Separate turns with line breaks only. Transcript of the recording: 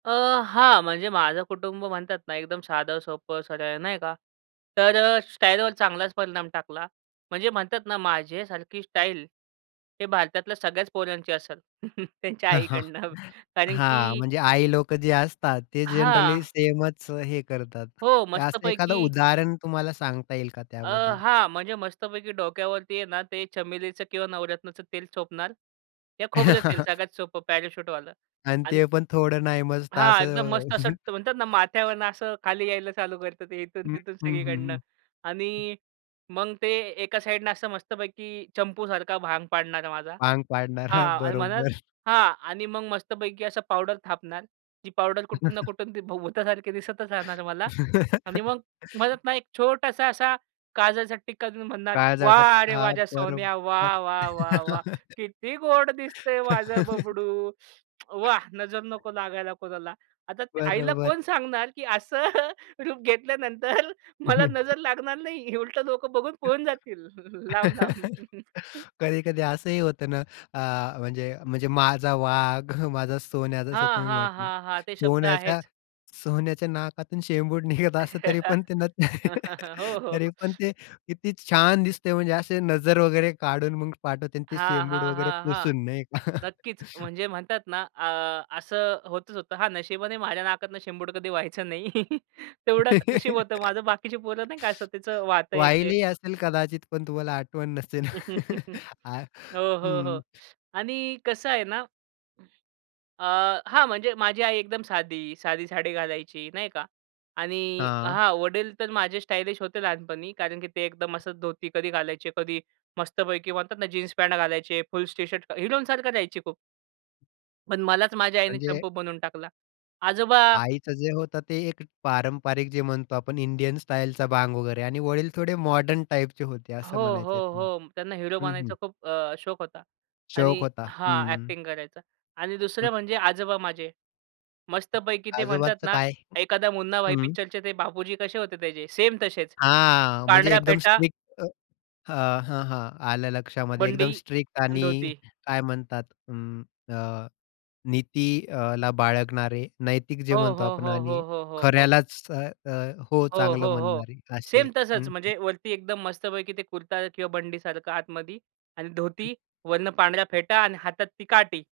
अ, हां, म्हणजे माझं कुटुंब म्हणतात ना एकदम साधं, सोपं, सरळ नाही का, तर अ, स्टाईलवर चांगलाच परिणाम टाकला. म्हणजे म्हणतात ना, माझ्यासारखी स्टाईल हे भारतातल्या सगळ्याच पोरांची असेल. त्यांच्या आईकडनं कारण
हां,
की
म्हणजे आई लोकं जे असतात, ते जनरली
हां.
सेमच अ, हे करतात.
हो,
असं एखाद
मस्तपैकी
उदाहरण तुम्हाला सांगता येईल का
अ,
त्याबद्दल?
हां, म्हणजे मस्तपैकी डोक्यावरती आहे ना, ते चमेलीचं किंवा नवरत्नाचं तेल चोपणार या खोबरं तेल सगळ्यात सोपं पॅराशूटवालं
आणि
आणि
ते पण थोडं नाही मस्त
हां, एकदम
असं
मस्त असं ट म्हणतात ना माथ्यावरनं असं खाली यायला चालू करत ते इथून,
हं.
तिथून
हं,
सगळीकडनं
हं, हं.
आणि मग ते एका साईडनं असं मस्तपैकी चंपूसारखा भांग पाडणार माझा.
भांग पाडणार. हां,
हां आणि म्हणल
बरोबर.
हां, आणि मग मस्तपैकी असं पावडर थापणार. जी पावडर कुठून ना, कुठून ती भुतासारखी दिसतच राहणार मला. आणि मग म्हणत ना, एक छोटासा असा काजळचा टीक्का देऊन म्हणणार,
काळजाचा
"वाह
ट
रे वाह!
हां,
माझ्या सोन्या,
बरोबर.
वाह, वाह, वाह, वाह! किती गोड दिसतंय माझं बबडू. वाह! नजर नको लागायला कोणाला." आता आईला
बरोबर.
कोण सांगणार की असं रूप घेतल्यानंतर मला नजर लागणार नाही उलटं लोकं बघून पळून जातील लांब-लांब.
कधी-कधी असंही होतं ना, अ, म्हणजे म्हणजे माझा वाघ, माझा सोन्या जसं
हां,
तुम्ही
हां,
म्हटले.
हां, हां. ते शब्द
सोन्याच्या,
आहेच.
सोन्याच्या नाकातून शेंबूड निघत असतं, तरी पण ते न
हो, हो,
तरी
हो.
पण ते किती छान
[unintelligible]
दिसतंय, म्हणजे असे नजर वगैरे काढून मग पाठवते आणि ते
हां,
शेंबूड
हां,
वगैरे
हां, हां.
पुसून नाही का.
नक्कीच म्हणजे म्हणतात ना, अ, असं होतच होतं. हां, नशिबाने माझ्या नाकातनं शेंबूड कधी वाहायचा नाही. तेवढं नशीब होतं माझं. बाकीची पोरं नाही काय त्याच वाहतं ते.
वाहिलेही असेल कदाचित, पण तुम्हाला आठवण नसेल. अ,
हो, हो, हो.
हं.
आणि कसं आहे ना? अ, हां, म्हणजे माझी आई एकदम साधी, साधी साडी घालायची नाही का आणि
हां.
हां, वडील तर माझे स्टायलिश होते लहानपणी. कारण की ते एकदम असंच धोती कधी घालायचे, कधी मस्तपैकी म्हणतात ना, जीन्स पॅन्ट घालायचे, फुल टी शर्ट हिरोंसारखं रहायचे खूप. पण मलाच माझ्या आईने
म्हणजे
चंपू बनवून टाकला. आजोबा
आईचं जे होतं, ते एक पारंपरिक जे म्हणतो, आपण इंडियन स्टाईलचा भांग वगैरे आणि वडील थोडे मॉडर्न टाइपचे होते असं
हो, हो,
म्हणायचे.
हो. त्यांना हीरो
हं, हं.
बनायचा खूप अ, शोक होता.
शौक
आणि
होता.
हां,
हं.
अ‍ॅक्टिंग करायचा. आणि दुसरं
हं.
म्हणजे आजोबा माझे. मस्तपैकी ते म्हणतात
आजोबांचं
ना,
काय?
एखादा मुन्ना भाई
हं.
पिक्चरचे ते बापूजी कसे होते त्याचे, सेम तसेच.
हां, म्हणजे
पांढऱ्या
एकदम
फेटा
स्ट्रिक्ट अ, हं, हं., आलं लक्षामध्ये. एकदम
बंडी
स्ट्रिक्ट
आणि
आणि
धोती.
काय म्हणतात. अं, अ, नीती अला बाळगणारे नैतिक जे
हो,
म्हणतो
हो,
आपण
हो,
आणि
हो, हो, हो, हो.
खऱ्यालाच अ, अ, हो,
हो,
चांगलं
हो, हो.
म्हणणारे असे.
सेम तसंच,
हं, हं.
म्हणजे वरती एकदम मस्तपैकी ते कुर्ता किंवा बंडीसारखं आतमधी आणि धोती,
हं.
वरनं पांढऱ्या फेटा आणि हातात ती काठी.